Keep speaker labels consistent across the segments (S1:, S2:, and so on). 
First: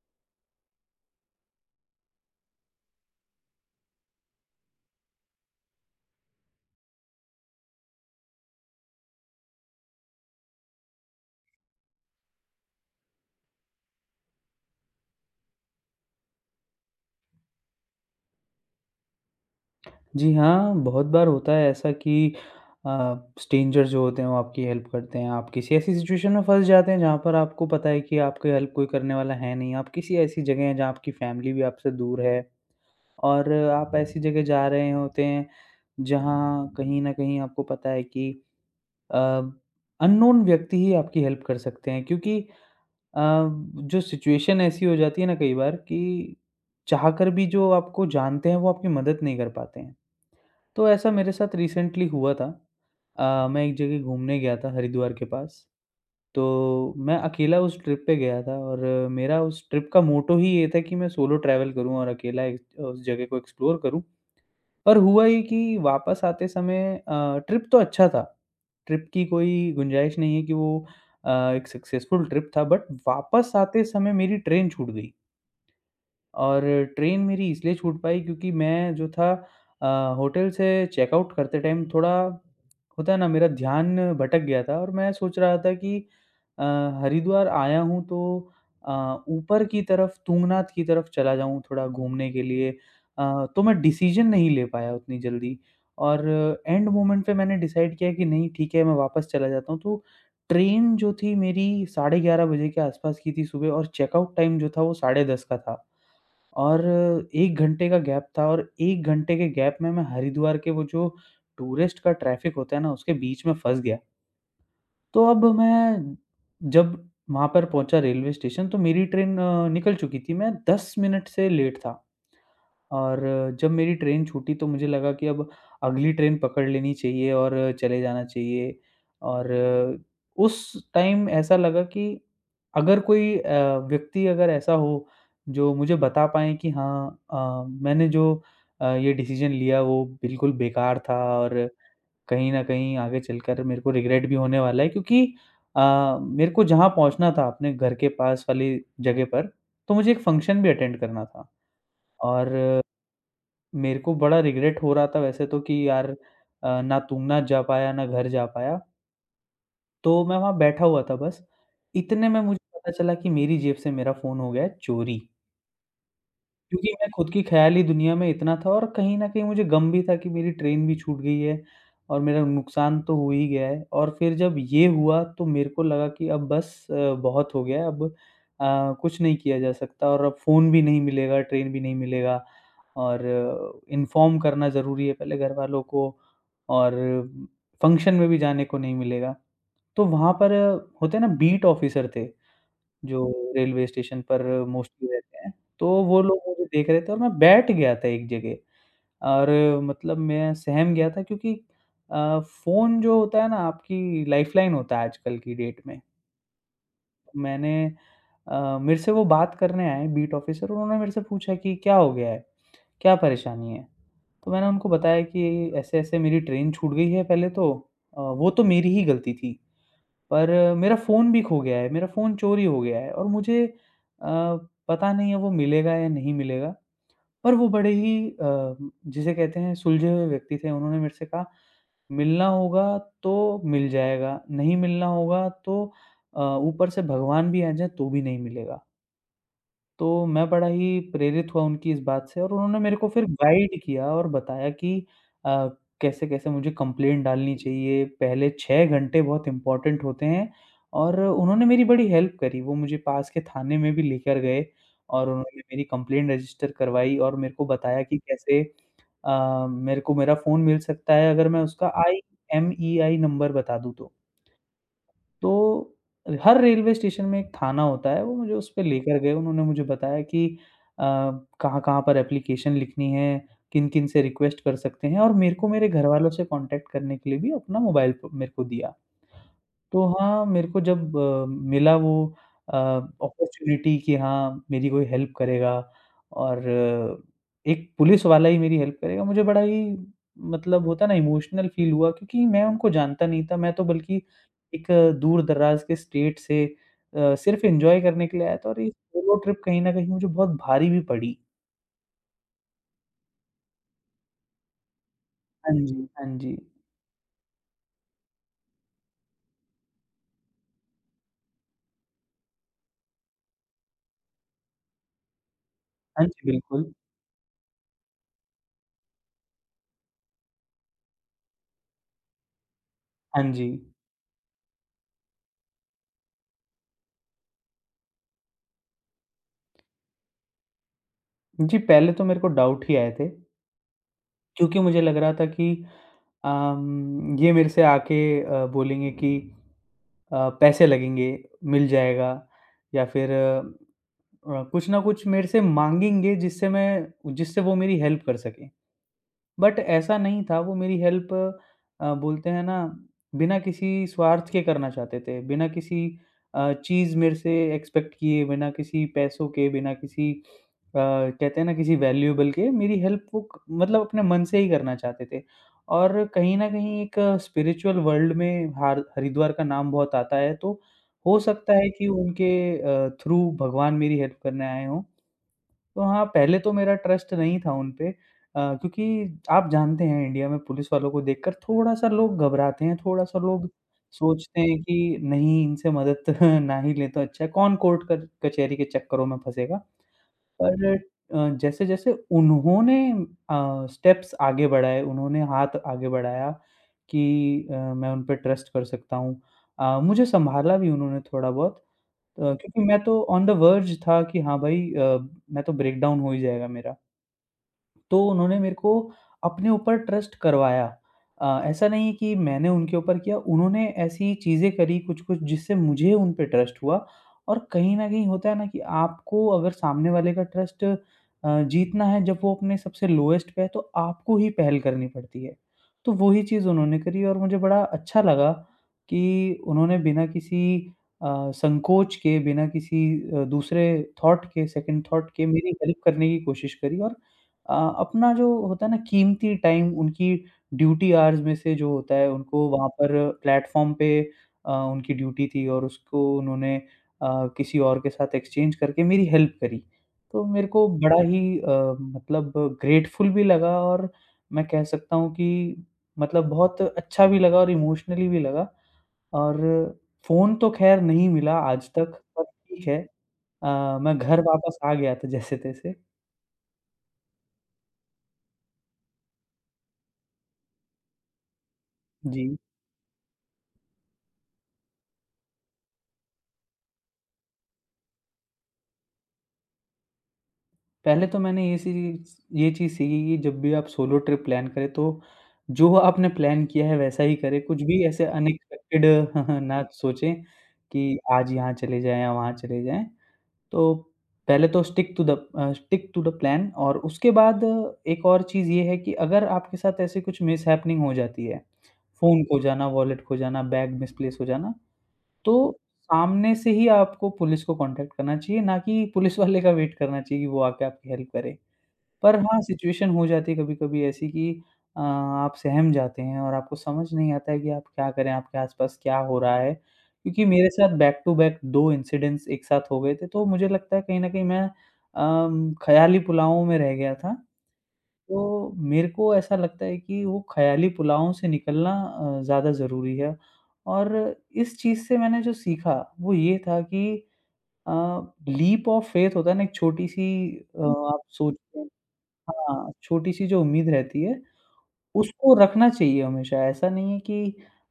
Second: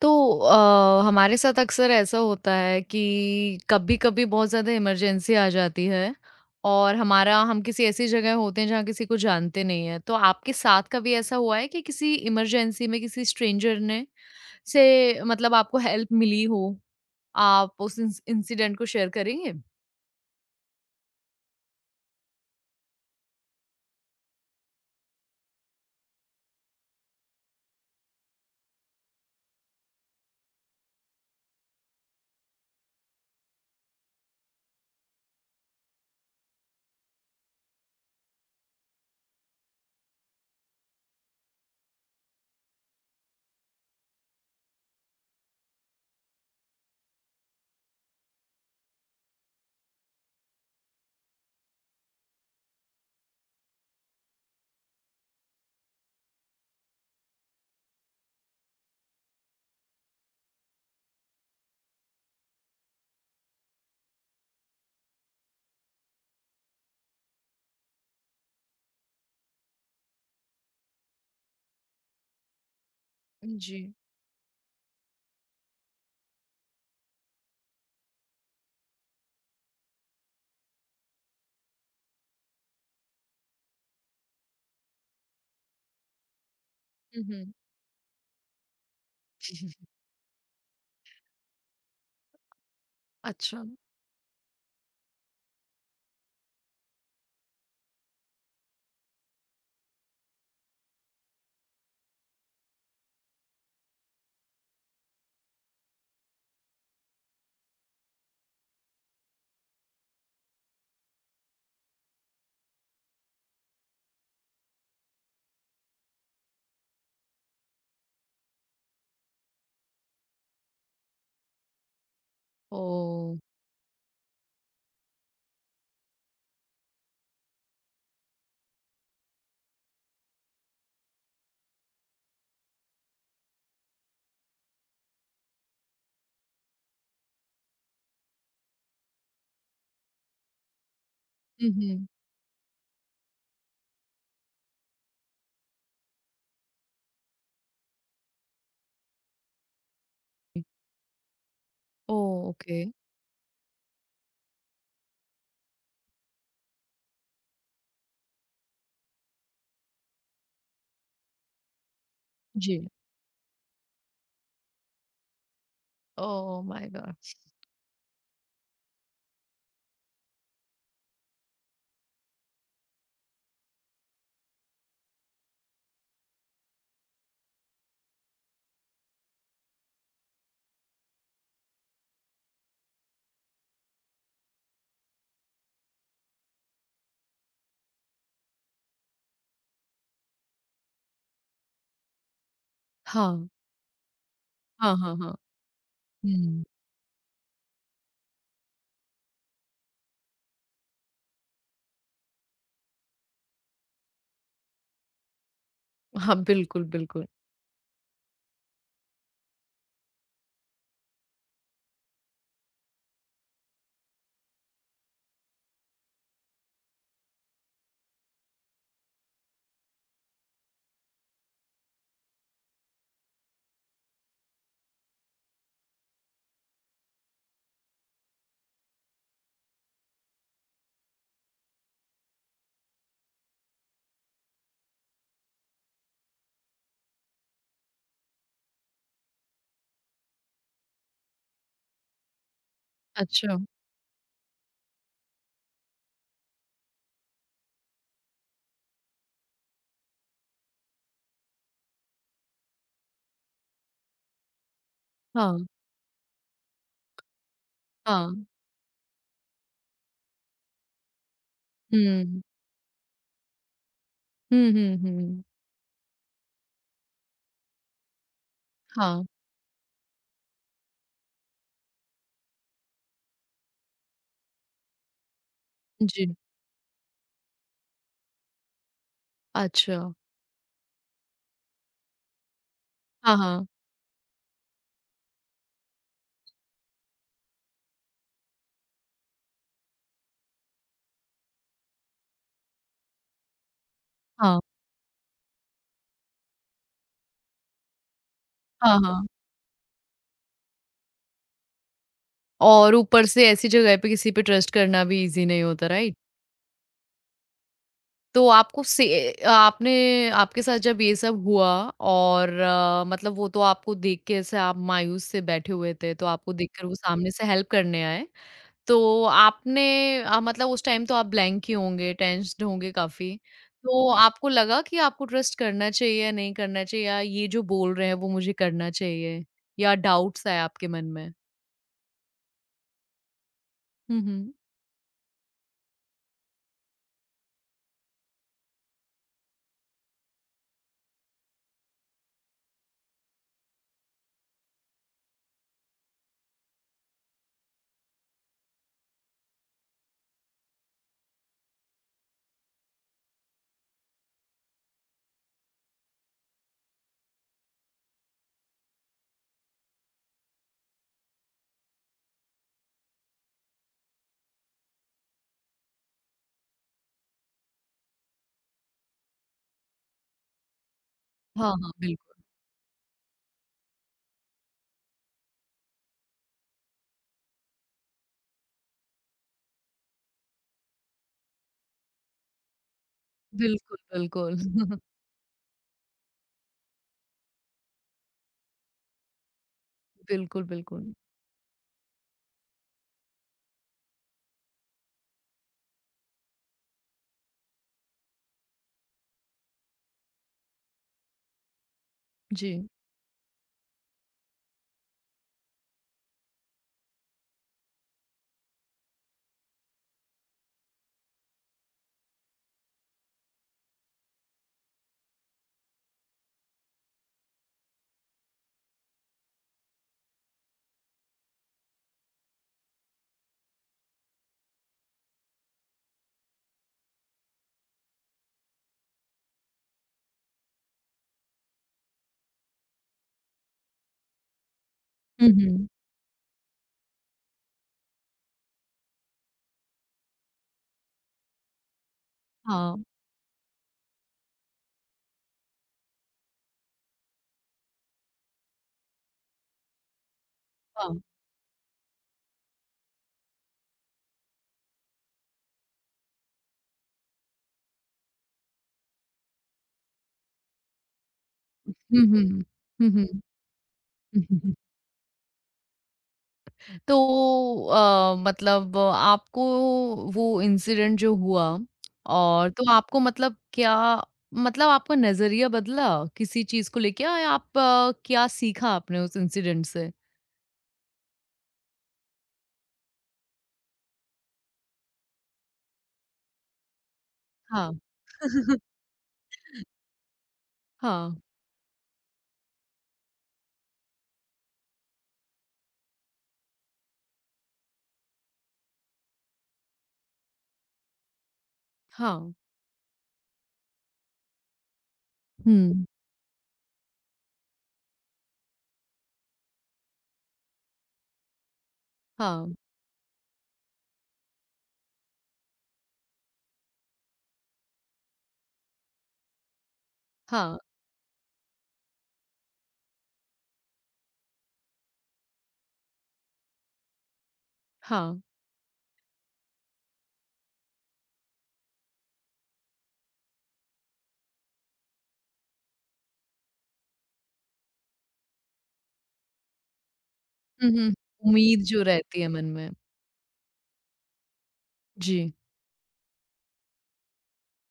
S1: तो हमारे साथ अक्सर ऐसा होता है कि कभी-कभी बहुत ज़्यादा इमरजेंसी आ जाती है और हमारा हम किसी ऐसी जगह होते हैं जहाँ किसी को जानते नहीं हैं। तो आपके साथ कभी ऐसा हुआ है कि किसी इमरजेंसी में किसी स्ट्रेंजर ने से मतलब आपको हेल्प मिली हो? आप उस इंसिडेंट को शेयर करेंगे?
S2: जी हाँ, बहुत बार होता है ऐसा कि स्ट्रेंजर जो होते हैं वो आपकी हेल्प करते हैं। आप किसी ऐसी सिचुएशन में फँस जाते हैं जहाँ पर आपको पता है कि आपकी हेल्प कोई करने वाला है नहीं। आप किसी ऐसी जगह हैं जहाँ आपकी फैमिली भी आपसे दूर है और आप ऐसी जगह जा रहे होते हैं जहाँ कहीं न कहीं आपको पता है कि अ, अननोन व्यक्ति ही आपकी हेल्प कर सकते हैं क्योंकि अ, जो सिचुएशन ऐसी हो जाती है ना कई बार कि चाह कर भी जो आपको जानते हैं वो आपकी मदद नहीं कर पाते हैं। तो ऐसा मेरे साथ रिसेंटली हुआ था। मैं एक जगह घूमने गया था हरिद्वार के पास। तो मैं अकेला उस ट्रिप पे गया था और मेरा उस ट्रिप का मोटो ही ये था कि मैं सोलो ट्रैवल करूँ और अकेला एक उस जगह को एक्सप्लोर करूँ। और हुआ ये कि वापस आते समय ट्रिप तो अच्छा था। ट्रिप की कोई गुंजाइश नहीं है कि वो अ, एक सक्सेसफुल ट्रिप था बट वापस
S1: जी।
S2: आते समय मेरी ट्रेन छूट गई। और ट्रेन मेरी इसलिए छूट पाई क्योंकि मैं जो था होटल से चेकआउट करते टाइम थोड़ा होता है ना मेरा ध्यान भटक गया था और मैं सोच रहा था कि अ,
S1: हुँ,
S2: हरिद्वार
S1: हुँ।
S2: आया हूँ तो ऊपर की तरफ तुंगनाथ की तरफ चला जाऊँ थोड़ा घूमने के लिए।
S1: अच्छा।
S2: तो मैं डिसीजन नहीं ले पाया उतनी जल्दी और एंड मोमेंट पे मैंने डिसाइड किया कि नहीं ठीक है मैं वापस चला जाता हूँ। तो ट्रेन जो थी मेरी साढ़े ग्यारह बजे के आसपास की थी सुबह और चेकआउट टाइम जो था वो साढ़े दस का था। और 1 घंटे का गैप था और 1 घंटे के गैप में मैं हरिद्वार के वो जो टूरिस्ट का ट्रैफ़िक होता है ना, उसके बीच में फँस गया। तो अब मैं जब वहाँ पर पहुँचा रेलवे स्टेशन तो मेरी ट्रेन निकल चुकी थी, मैं 10 मिनट से लेट था। और
S1: ओह!
S2: जब मेरी ट्रेन छूटी तो मुझे लगा कि अब अगली ट्रेन पकड़ लेनी चाहिए और चले जाना चाहिए। और उस टाइम ऐसा लगा कि अगर कोई व्यक्ति अगर ऐसा हो जो मुझे बता पाए कि हाँ, मैंने जो ये डिसीजन लिया वो बिल्कुल बेकार था और
S1: हुँ, हुँ।
S2: कहीं ना कहीं आगे चलकर मेरे को रिग्रेट भी होने वाला है क्योंकि मेरे को जहाँ पहुँचना था अपने घर के पास वाली जगह पर, तो मुझे एक फंक्शन भी अटेंड करना था।
S1: ओह!
S2: और
S1: ओके।
S2: मेरे को बड़ा रिग्रेट हो रहा था वैसे तो कि यार, ना तुंगनाथ जा पाया, ना घर जा पाया। तो मैं वहाँ बैठा हुआ था बस। इतने में मुझे
S1: जी।
S2: पता चला कि मेरी जेब से मेरा फ़ोन हो गया है चोरी।
S1: ओह माय
S2: क्योंकि मैं
S1: गॉड!
S2: खुद की ख़याली दुनिया में इतना था और कहीं न कहीं मुझे गम भी था कि मेरी ट्रेन भी छूट गई है और मेरा नुकसान तो हो ही गया है। और फिर जब ये हुआ तो मेरे को लगा कि अब बस बहुत हो गया है अब, कुछ नहीं किया जा सकता और अब फ़ोन भी नहीं मिलेगा, ट्रेन भी नहीं मिलेगा और इन्फ़ॉर्म करना ज़रूरी है पहले घरवालों को और फ़ंक्शन में भी जाने को नहीं मिलेगा। तो वहाँ पर होते हैं ना बीट ऑफ़िसर थे। जो
S1: हाँ।
S2: रेलवे स्टेशन पर
S1: हाँ,
S2: मोस्टली
S1: हाँ, हाँ।
S2: रहते हैं, तो वो लोग
S1: हुँ।
S2: मुझे देख रहे थे और मैं बैठ गया था एक जगह और मतलब मैं सहम गया था क्योंकि फ़ोन जो होता है ना आपकी लाइफ़लाइन होता है आजकल की डेट में।
S1: हाँ, बिल्कुल, बिल्कुल।
S2: मैंने, मेरे से वो बात करने आए बीट ऑफ़िसर, उन्होंने मेरे से पूछा कि क्या हो गया है? क्या परेशानी है? तो मैंने उनको बताया कि ऐसे-ऐसे मेरी ट्रेन छूट गई है पहले तो, वो तो मेरी ही गलती थी। पर मेरा फ़ोन भी खो गया है, मेरा फ़ोन चोरी हो गया है और मुझे अ, पता नहीं है वो मिलेगा या नहीं मिलेगा। पर वो बड़े ही जिसे कहते हैं सुलझे हुए व्यक्ति थे, उन्होंने मेरे से कहा मिलना होगा तो मिल जाएगा, नहीं मिलना होगा तो ऊपर से भगवान भी आ जाए तो भी नहीं मिलेगा। तो मैं बड़ा ही प्रेरित हुआ उनकी इस बात से और उन्होंने मेरे को फिर
S1: अच्छा,
S2: गाइड किया और बताया कि अ, कैसे-कैसे मुझे कंप्लेंट डालनी चाहिए, पहले 6 घंटे बहुत इम्पोर्टेंट होते हैं और उन्होंने मेरी बड़ी हेल्प करी। वो मुझे पास के थाने में भी लेकर गए और
S1: हाँ,
S2: उन्होंने मेरी कंप्लेंट रजिस्टर करवाई और मेरे को बताया कि
S1: हाँ।
S2: कैसे मेरे को मेरा फ़ोन मिल सकता है अगर मैं उसका
S1: हुँ।
S2: आईएमईआई नंबर बता दूँ तो।
S1: हुँ, हुँ, हुँ।
S2: तो हर रेलवे स्टेशन में एक थाना होता है, वो मुझे उस पे लेकर
S1: हाँ,
S2: गए, उन्होंने मुझे बताया कि अ, कहाँ-कहाँ पर एप्लीकेशन लिखनी है, किन-किन से रिक्वेस्ट कर सकते हैं और मेरे को मेरे
S1: जी।
S2: घरवालों से कॉन्टैक्ट करने के लिए भी अपना मोबाइल फ़ो मेरे को दिया।
S1: अच्छा।
S2: तो हाँ, मेरे को जब मिला वो
S1: हाँ, हाँ।
S2: अपॉर्च्युनिटी कि हाँ, मेरी कोई हेल्प करेगा और एक पुलिस वाला ही मेरी हेल्प करेगा, मुझे बड़ा ही मतलब होता है ना इमोशनल फील हुआ क्योंकि मैं उनको जानता नहीं था। मैं तो बल्कि
S1: हाँ,
S2: एक दूर-दराज़ के स्टेट से सिर्फ़ एन्जॉय करने के लिए आया था और ये
S1: हाँ, हाँ।
S2: सोलो ट्रिप कहीं न कहीं मुझे बहुत भारी भी पड़ी।
S1: और ऊपर से ऐसी जगह पे किसी पे ट्रस्ट करना भी ईज़ी नहीं
S2: हाँ
S1: होता,
S2: जी,
S1: राइट?
S2: हाँ जी।
S1: तो आपको से आपने आपके साथ जब ये सब हुआ और मतलब वो तो आपको देख के ऐसे आप मायूस से बैठे हुए थे, तो
S2: हाँ जी,
S1: आपको देखकर
S2: बिल्कुल।
S1: वो सामने से हेल्प करने आए? तो आपने मतलब उस टाइम तो आप ब्लैंक ही होंगे, टेंस्ड होंगे काफ़ी।
S2: हाँ जी।
S1: तो आपको लगा कि आपको ट्रस्ट करना चाहिए या नहीं करना चाहिए या ये जो बोल रहे हैं वो मुझे करना चाहिए? या डाउट्स आए आपके मन में?
S2: जी, पहले तो मेरे को डाउट ही आए थे
S1: हुँ, हुँ।
S2: क्योंकि मुझे लग रहा था कि ये मेरे से आके बोलेंगे कि पैसे लगेंगे, मिल जाएगा या फिर कुछ ना कुछ मेरे से माँगेंगे जिससे मैं जिससे वो मेरी हेल्प कर सकें। बट ऐसा नहीं था, वो मेरी हेल्प, बोलते हैं ना, बिना किसी स्वार्थ के करना चाहते थे, बिना किसी चीज़ मेरे से एक्सपेक्ट किए, बिना किसी पैसों के, बिना किसी कहते हैं ना किसी वैल्यूएबल के, मेरी हेल्प वो क मतलब अपने मन से ही करना चाहते थे। और कहीं न कहीं एक स्पिरिचुअल वर्ल्ड में हार हरिद्वार का नाम बहुत आता है, तो हो
S1: हाँ,
S2: सकता है
S1: हाँ,
S2: कि
S1: बिल्कुल।
S2: उनके थ्रू भगवान मेरी हेल्प करने आए हों। तो हाँ, पहले तो मेरा ट्रस्ट नहीं था उन पे, क्योंकि आप जानते हैं इंडिया में पुलिस वालों को देखकर थोड़ा-सा लोग घबराते हैं, थोड़ा-सा लोग
S1: बिल्कुल, बिल्कुल।
S2: सोचते हैं कि नहीं इनसे मदद ना ही लें तो अच्छा है, कौन कोर्ट क कचहरी के चक्करों में फँसेगा।
S1: बिल्कुल,
S2: पर
S1: बिल्कुल।
S2: जैसे-जैसे उन्होंने स्टेप्स आगे बढ़ाए, उन्होंने हाथ आगे बढ़ाया कि मैं उन पे ट्रस्ट कर सकता हूँ। मुझे सँभाला भी उन्होंने थोड़ा बहुत, क्योंकि
S1: जी।
S2: मैं तो ऑन द वर्ज था कि हाँ भाई, मैं तो ब्रेकडाउन हो ही जाएगा मेरा। तो उन्होंने मेरे को अपने ऊपर ट्रस्ट करवाया। ऐसा नहीं है कि मैंने उनके ऊपर किया, उन्होंने ऐसी चीज़ें करी कुछ-कुछ जिससे मुझे उन पे ट्रस्ट हुआ और कहीं न कहीं होता है ना कि आपको अगर सामने वाले का ट्रस्ट जीतना है जब वो अपने सबसे लोएस्ट पे है तो आपको ही पहल करनी पड़ती है। तो वही चीज़ उन्होंने करी और मुझे बड़ा अच्छा लगा कि उन्होंने बिना किसी अ, संकोच के, बिना किसी दूसरे थॉट के, सेकंड थॉट के
S1: हुँ,
S2: मेरी
S1: हुँ।
S2: हेल्प करने की कोशिश करी और अपना जो होता है ना कीमती टाइम उनकी ड्यूटी आवर्स में से जो होता है उनको वहाँ
S1: हाँ,
S2: पर प्लेटफ़ॉर्म पे, उनकी ड्यूटी थी और उसको उन्होंने किसी और के साथ एक्सचेंज करके मेरी हेल्प करी। तो मेरे को
S1: हाँ।
S2: बड़ा ही मतलब ग्रेटफुल भी लगा और मैं कह सकता हूँ कि मतलब बहुत अच्छा भी लगा और इमोशनली भी लगा। और फ़ोन तो ख़ैर नहीं मिला आज तक,
S1: हुँ,
S2: पर
S1: हुँ।
S2: ठीक है।
S1: हुँ, हुँ।
S2: मैं घर वापस आ गया था जैसे-तैसे।
S1: तो मतलब आपको वो इंसिडेंट जो हुआ
S2: जी।
S1: और तो आपको मतलब क्या मतलब आपका नजरिया बदला किसी चीज को लेके या आप क्या सीखा आपने उस इंसिडेंट से?
S2: पहले तो मैंने ये चीज़ सीखी कि जब भी आप सोलो ट्रिप प्लान करें तो जो आपने प्लान किया है वैसा ही करें। कुछ
S1: हाँ,
S2: भी ऐसे अनएक्सपेक्टेड ना सोचें कि
S1: हाँ,
S2: आज यहाँ चले जाएँ या वहाँ चले जाएँ। तो पहले तो stick to the, stick to the plan और उसके बाद एक और चीज़ ये है कि अगर आपके साथ ऐसे कुछ मिसहैपनिंग हो जाती है, फ़ोन
S1: हाँ,
S2: खो जाना, वॉलेट खो जाना, बैग मिसप्लेस हो जाना, तो
S1: हुँ,
S2: सामने से ही आपको पुलिस को कॉन्टैक्ट करना चाहिए, ना कि पुलिस वाले का वेट करना चाहिए कि वो आके आपकी हेल्प करे। पर हाँ,
S1: हाँ,
S2: सिचुएशन हो जाती है कभी-कभी ऐसी कि आप सहम जाते हैं और आपको समझ नहीं आता है कि आप क्या करें, आपके आस-पास क्या हो रहा है। क्योंकि मेरे
S1: हाँ,
S2: साथ बैक टू बैक 2 इंसिडेंट्स एक साथ हो गए थे, तो मुझे लगता है कहीं न कहीं मैं ख़याली पुलावों में रह गया था।
S1: हाँ,
S2: तो मेरे को ऐसा लगता है कि वो ख़याली पुलावों से निकलना ज़्यादा ज़रूरी है और इस चीज़ से मैंने जो सीखा, वो ये था कि अ, लीप ऑफ फ़ेथ होता है ना, एक छोटी-सी,
S1: हुँ,
S2: हुँ।
S1: हुँ,
S2: आप सोचते
S1: उम्मीद
S2: हैं
S1: जो रहती है मन में।
S2: हाँ, छोटी-सी जो उम्मीद रहती है,
S1: जी,
S2: उसको रखना चाहिए हमेशा। ऐसा नहीं है कि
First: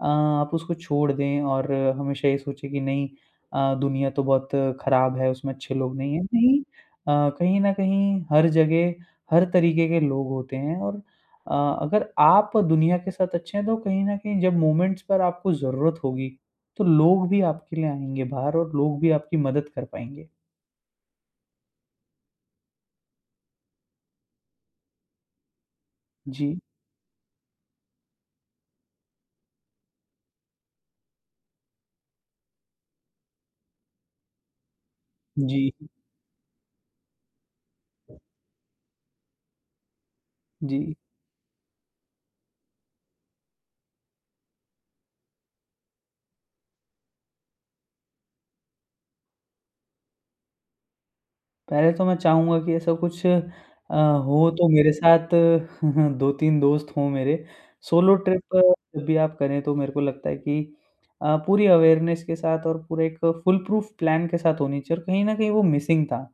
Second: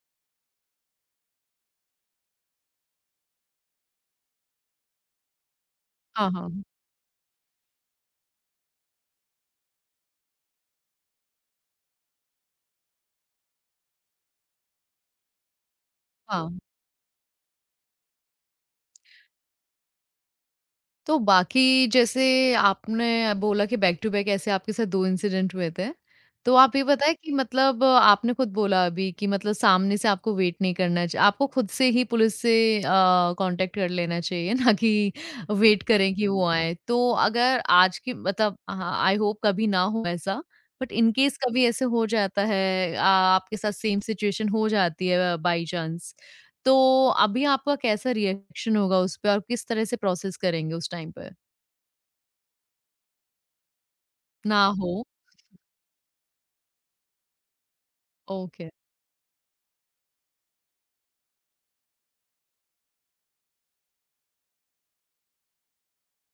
S2: आप उसको छोड़ दें और हमेशा ये सोचें कि नहीं दुनिया तो बहुत खराब है, उसमें अच्छे लोग नहीं हैं।
S1: हाँ,
S2: नहीं,
S1: हाँ,
S2: कहीं न कहीं हर जगह, हर तरीके के लोग होते हैं और अगर आप दुनिया के साथ अच्छे हैं, तो कहीं न कहीं जब मोमेंट्स पर आपको ज़रूरत होगी,
S1: हाँ।
S2: तो लोग भी आपके लिए आएँगे बाहर और लोग भी आपकी मदद कर पाएँगे।
S1: तो बाकी जैसे आपने बोला कि बैक टू बैक ऐसे आपके साथ 2 इंसिडेंट हुए थे। तो
S2: जी,
S1: आप ये बताएं कि मतलब आपने खुद बोला अभी कि मतलब सामने से आपको वेट नहीं करना चाहिए। आपको खुद से ही पुलिस से अ, कॉन्टैक्ट कर लेना चाहिए ना कि
S2: जी,
S1: वेट करें कि वो आएँ। तो अगर आज की मतलब हाँ, आई होप कभी ना हो ऐसा।
S2: जी।
S1: बट इन केस कभी ऐसे हो जाता है, आ आपके साथ सेम सिचुएशन हो जाती है बाय चांस। तो अभी आपका कैसा रिएक्शन होगा उस पे और किस तरह से प्रोसेस करेंगे उस टाइम पे?
S2: पहले तो मैं चाहूँगा कि ऐसा कुछ हो
S1: ना
S2: तो
S1: हो
S2: मेरे साथ 2-3 दोस्त हों मेरे। Solo trip
S1: okay.
S2: जब भी आप करें तो मेरे को लगता है कि पूरी अवेयरनेस के साथ और पूरा एक फुल प्रूफ प्लान के साथ होनी चाहिए और कहीं न कहीं वो मिसिंग था।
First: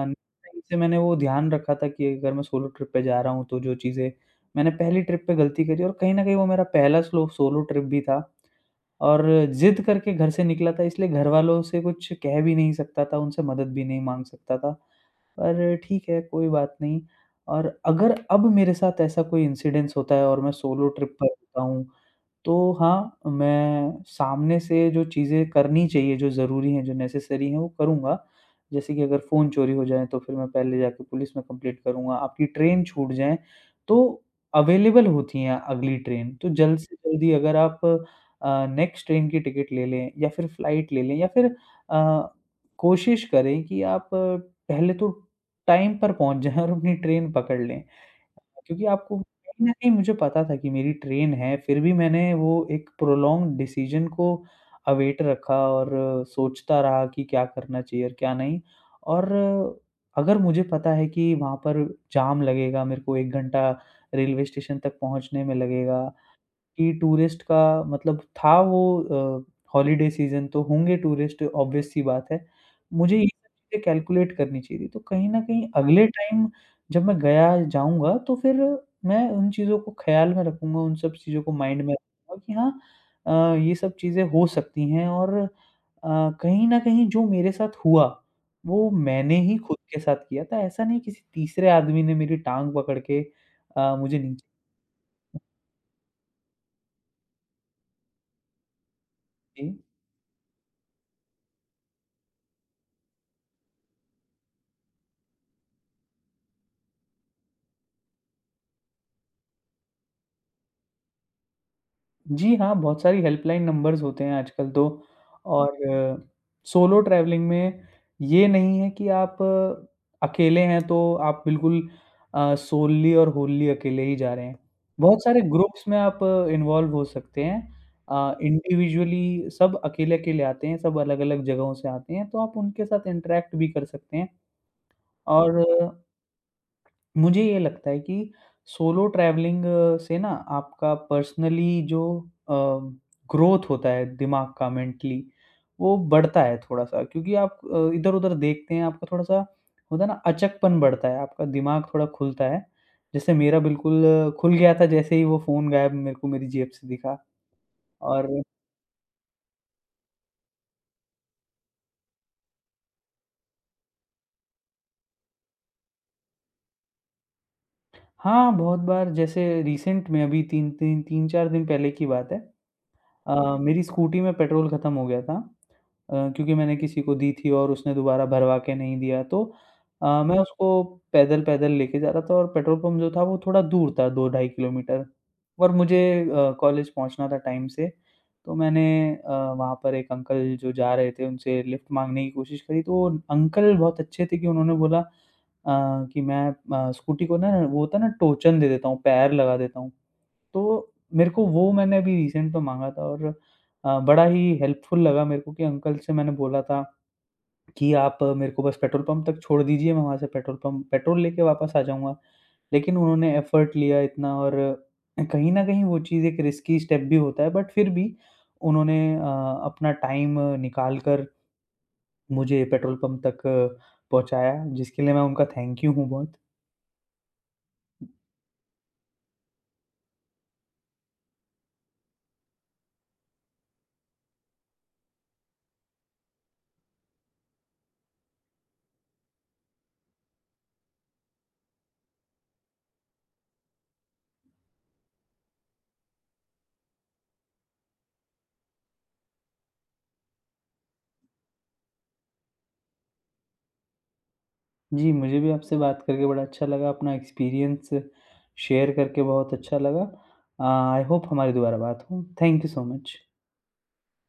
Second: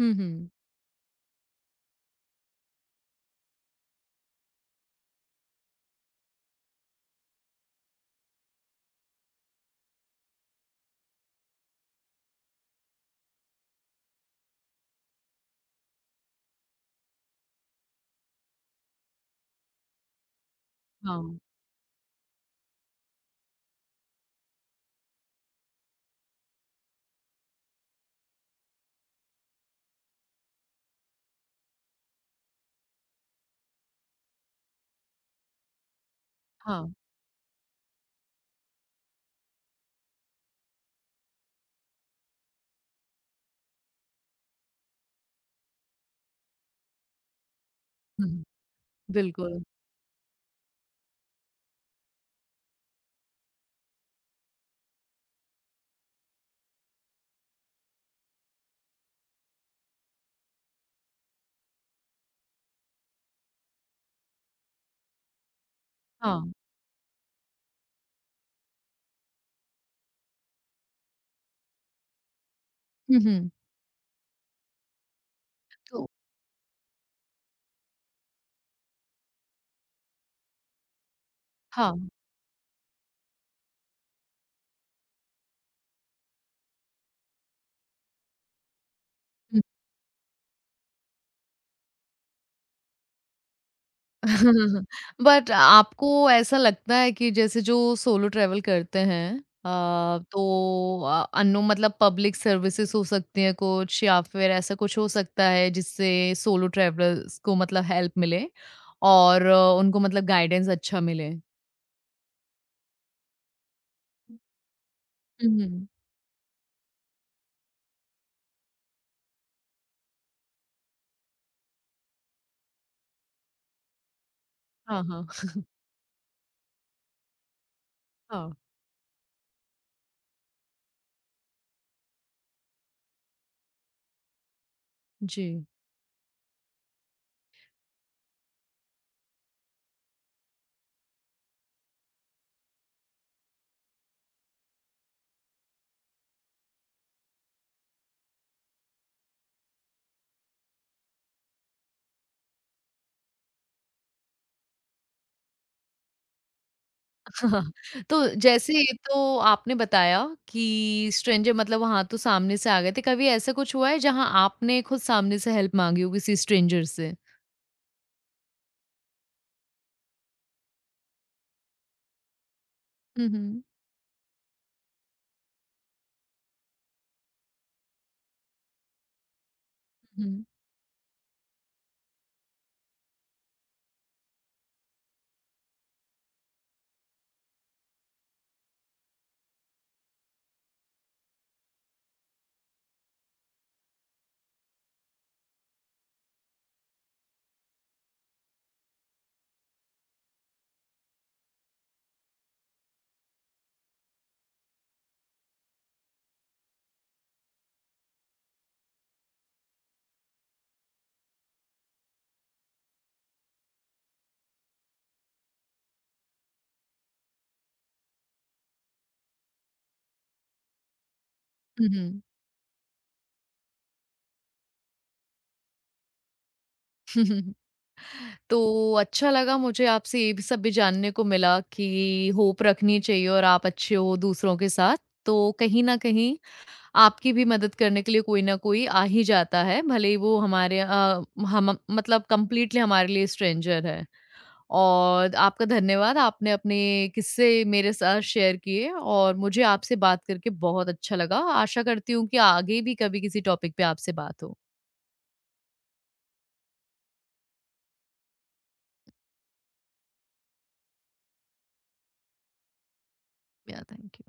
S1: हुँ, हुँ।
S2: से मैंने वो ध्यान रखा था कि अगर मैं सोलो ट्रिप पे जा रहा हूँ तो जो चीज़ें मैंने पहली ट्रिप पे गलती करी और कहीं न कहीं वो मेरा पहला स्लो सोलो ट्रिप भी था और ज़िद करके घर से निकला था, इसलिए घरवालों से कुछ कह भी नहीं सकता था, उनसे मदद भी नहीं माँग सकता था। पर ठीक है, कोई बात नहीं। और अगर अब मेरे साथ ऐसा कोई इंसिडेंस होता है और मैं सोलो ट्रिप पर
S1: हाँ,
S2: होता हूँ, तो हाँ, मैं सामने से जो चीज़ें करनी चाहिए, जो ज़रूरी हैं, जो नेसेसरी हैं, वो करूँगा। जैसे कि अगर फ़ोन चोरी हो जाए, तो फिर मैं पहले जाके पुलिस में कंप्लेंट करूँगा। आपकी ट्रेन छूट जाए, तो अवेलेबल होती हैं अगली ट्रेन। तो जल्द
S1: हाँ।
S2: से जल्दी अगर आप नेक्स्ट ट्रेन की टिकट ले लें या फिर फ्लाइट ले लें या फिर अ, कोशिश करें कि आप पहले तो टाइम पर पहुँच जाएँ और अपनी ट्रेन पकड़ लें।
S1: हुँ,
S2: क्योंकि आपको
S1: बिल्कुल।
S2: कहीं न कहीं मुझे पता था कि मेरी ट्रेन है, फिर भी मैंने वो एक प्रोलॉन्ग डिसीज़न को अवेट रखा और सोचता रहा कि क्या करना चाहिए और क्या नहीं। और अगर मुझे पता है कि वहाँ पर जाम लगेगा, मेरे को 1 घंटा रेलवे स्टेशन तक पहुँचने में लगेगा,
S1: हाँ।
S2: कि टूरिस्ट का मतलब था वो अ, हॉलिडे सीज़न तो होंगे टूरिस्ट, ऑब्वियस सी बात है। मुझे
S1: हुँ,
S2: ये सब
S1: हुँ।
S2: चीज़ें कैलकुलेट करनी चाहिए थी, तो कहीं न कहीं अगले
S1: तो
S2: टाइम जब मैं गया जाऊँगा तो फिर मैं उन चीज़ों को ख़्याल में रखूँगा, उन सब चीज़ों को माइंड में
S1: हाँ।
S2: रखूँगा कि हाँ, ये सब चीज़ें हो सकती हैं। और कहीं न कहीं जो मेरे साथ हुआ, वो मैंने ही
S1: हुँ।
S2: खुद के साथ किया था। ऐसा नहीं किसी तीसरे आदमी ने मेरी टाँग पकड़ के मुझे नीचे
S1: बट आपको ऐसा लगता है कि जैसे जो सोलो ट्रैवल करते हैं
S2: खींची।
S1: तो अननोन मतलब पब्लिक सर्विसेज़ हो सकती हैं कुछ या फिर ऐसा कुछ हो सकता है जिससे सोलो ट्रैवलर्स को मतलब हेल्प मिले और आ, उनको मतलब गाइडेंस अच्छा मिले?
S2: जी हाँ, बहुत सारी हेल्पलाइन नंबर्स होते हैं आजकल तो।
S1: हुँ,
S2: और
S1: हुँ।
S2: सोलो ट्रैवलिंग में ये नहीं है कि आप अकेले हैं तो आप बिल्कुल सोल्ली और होल्ली अकेले ही जा रहे हैं।
S1: हाँ,
S2: बहुत
S1: हाँ,
S2: सारे ग्रुप्स में आप इन्वॉल्व हो सकते हैं।
S1: हाँ,
S2: इंडिविजुअली सब अकेले-अकेले आते हैं, सब अलग-अलग जगहों से आते हैं, तो आप उनके साथ इंटरैक्ट भी कर सकते हैं।
S1: जी।
S2: और मुझे ये लगता है कि सोलो ट्रैवलिंग से ना आपका पर्सनली जो ग्रोथ होता है दिमाग का, मेंटली वो बढ़ता है थोड़ा सा, क्योंकि आप इधर उधर देखते हैं, आपका थोड़ा सा होता है ना, अचकपन बढ़ता है, आपका दिमाग थोड़ा खुलता है। जैसे मेरा बिल्कुल खुल गया था जैसे ही वो फ़ोन गायब मेरे को मेरी जेब से दिखा।
S1: हाँ। तो
S2: और
S1: जैसे तो आपने बताया कि स्ट्रेंजर मतलब वहाँ तो सामने से आ गए थे, कभी ऐसा कुछ हुआ है जहाँ आपने खुद सामने से हेल्प माँगी हो किसी स्ट्रेंजर से?
S2: हाँ, बहुत बार, जैसे रिसेंट में अभी तीन तीन तीन चार दिन पहले की बात है,
S1: हुँ, हुँ।
S2: मेरी स्कूटी में पेट्रोल ख़त्म हो गया था, क्योंकि मैंने किसी को दी थी और उसने दोबारा भरवा के नहीं दिया, तो मैं
S1: हुँ,
S2: उसको पैदल-पैदल लेके जा रहा था और पेट्रोल पंप जो था वो थोड़ा दूर था, 2 ढाई किलोमीटर। और मुझे कॉलेज पहुँचना था टाइम से। तो मैंने वहाँ पर एक अंकल जो जा रहे थे उनसे लिफ्ट माँगने की कोशिश करी, तो वो अंकल बहुत अच्छे थे कि उन्होंने बोला अ, कि मैं स्कूटी को ना, वो होता है ना, टोचन दे देता हूँ, पैर लगा देता हूँ। तो मेरे को वो मैंने अभी रिसेंट में माँगा था और बड़ा ही हेल्पफुल लगा मेरे को। कि अंकल से मैंने बोला था कि आप मेरे को बस पेट्रोल पंप तक छोड़ दीजिए, मैं वहाँ से पेट्रोल पंप पेट्रोल लेके वापस आ जाऊँगा। लेकिन उन्होंने एफर्ट लिया इतना, और कहीं न कहीं वो चीज़ एक रिस्की स्टेप भी होता है, बट फिर भी उन्होंने अपना टाइम निकाल कर
S1: हुँ, हुँ।
S2: मुझे पेट्रोल पंप तक पहुँचाया, जिसके लिए मैं उनका थैंक यू हूँ बहुत।
S1: तो अच्छा लगा मुझे आपसे ये भी सब भी जानने को मिला कि होप रखनी चाहिए और आप अच्छे हो दूसरों के साथ। तो कहीं न कहीं आपकी भी मदद करने के लिए कोई ना कोई आ ही जाता है, भले ही वो हम मतलब कंप्लीटली हमारे लिए स्ट्रेंजर है। और आपका धन्यवाद, आपने अपने किस्से मेरे साथ शेयर किए और मुझे आपसे बात करके बहुत अच्छा लगा। आशा करती हूँ कि आगे भी कभी किसी टॉपिक पे आपसे बात हो।
S2: जी, मुझे भी आपसे बात करके बड़ा अच्छा लगा, अपना एक्सपीरियंस शेयर करके बहुत अच्छा लगा। आई होप हमारी दोबारा बात हो। Thank you so much.
S1: या थैंक यू।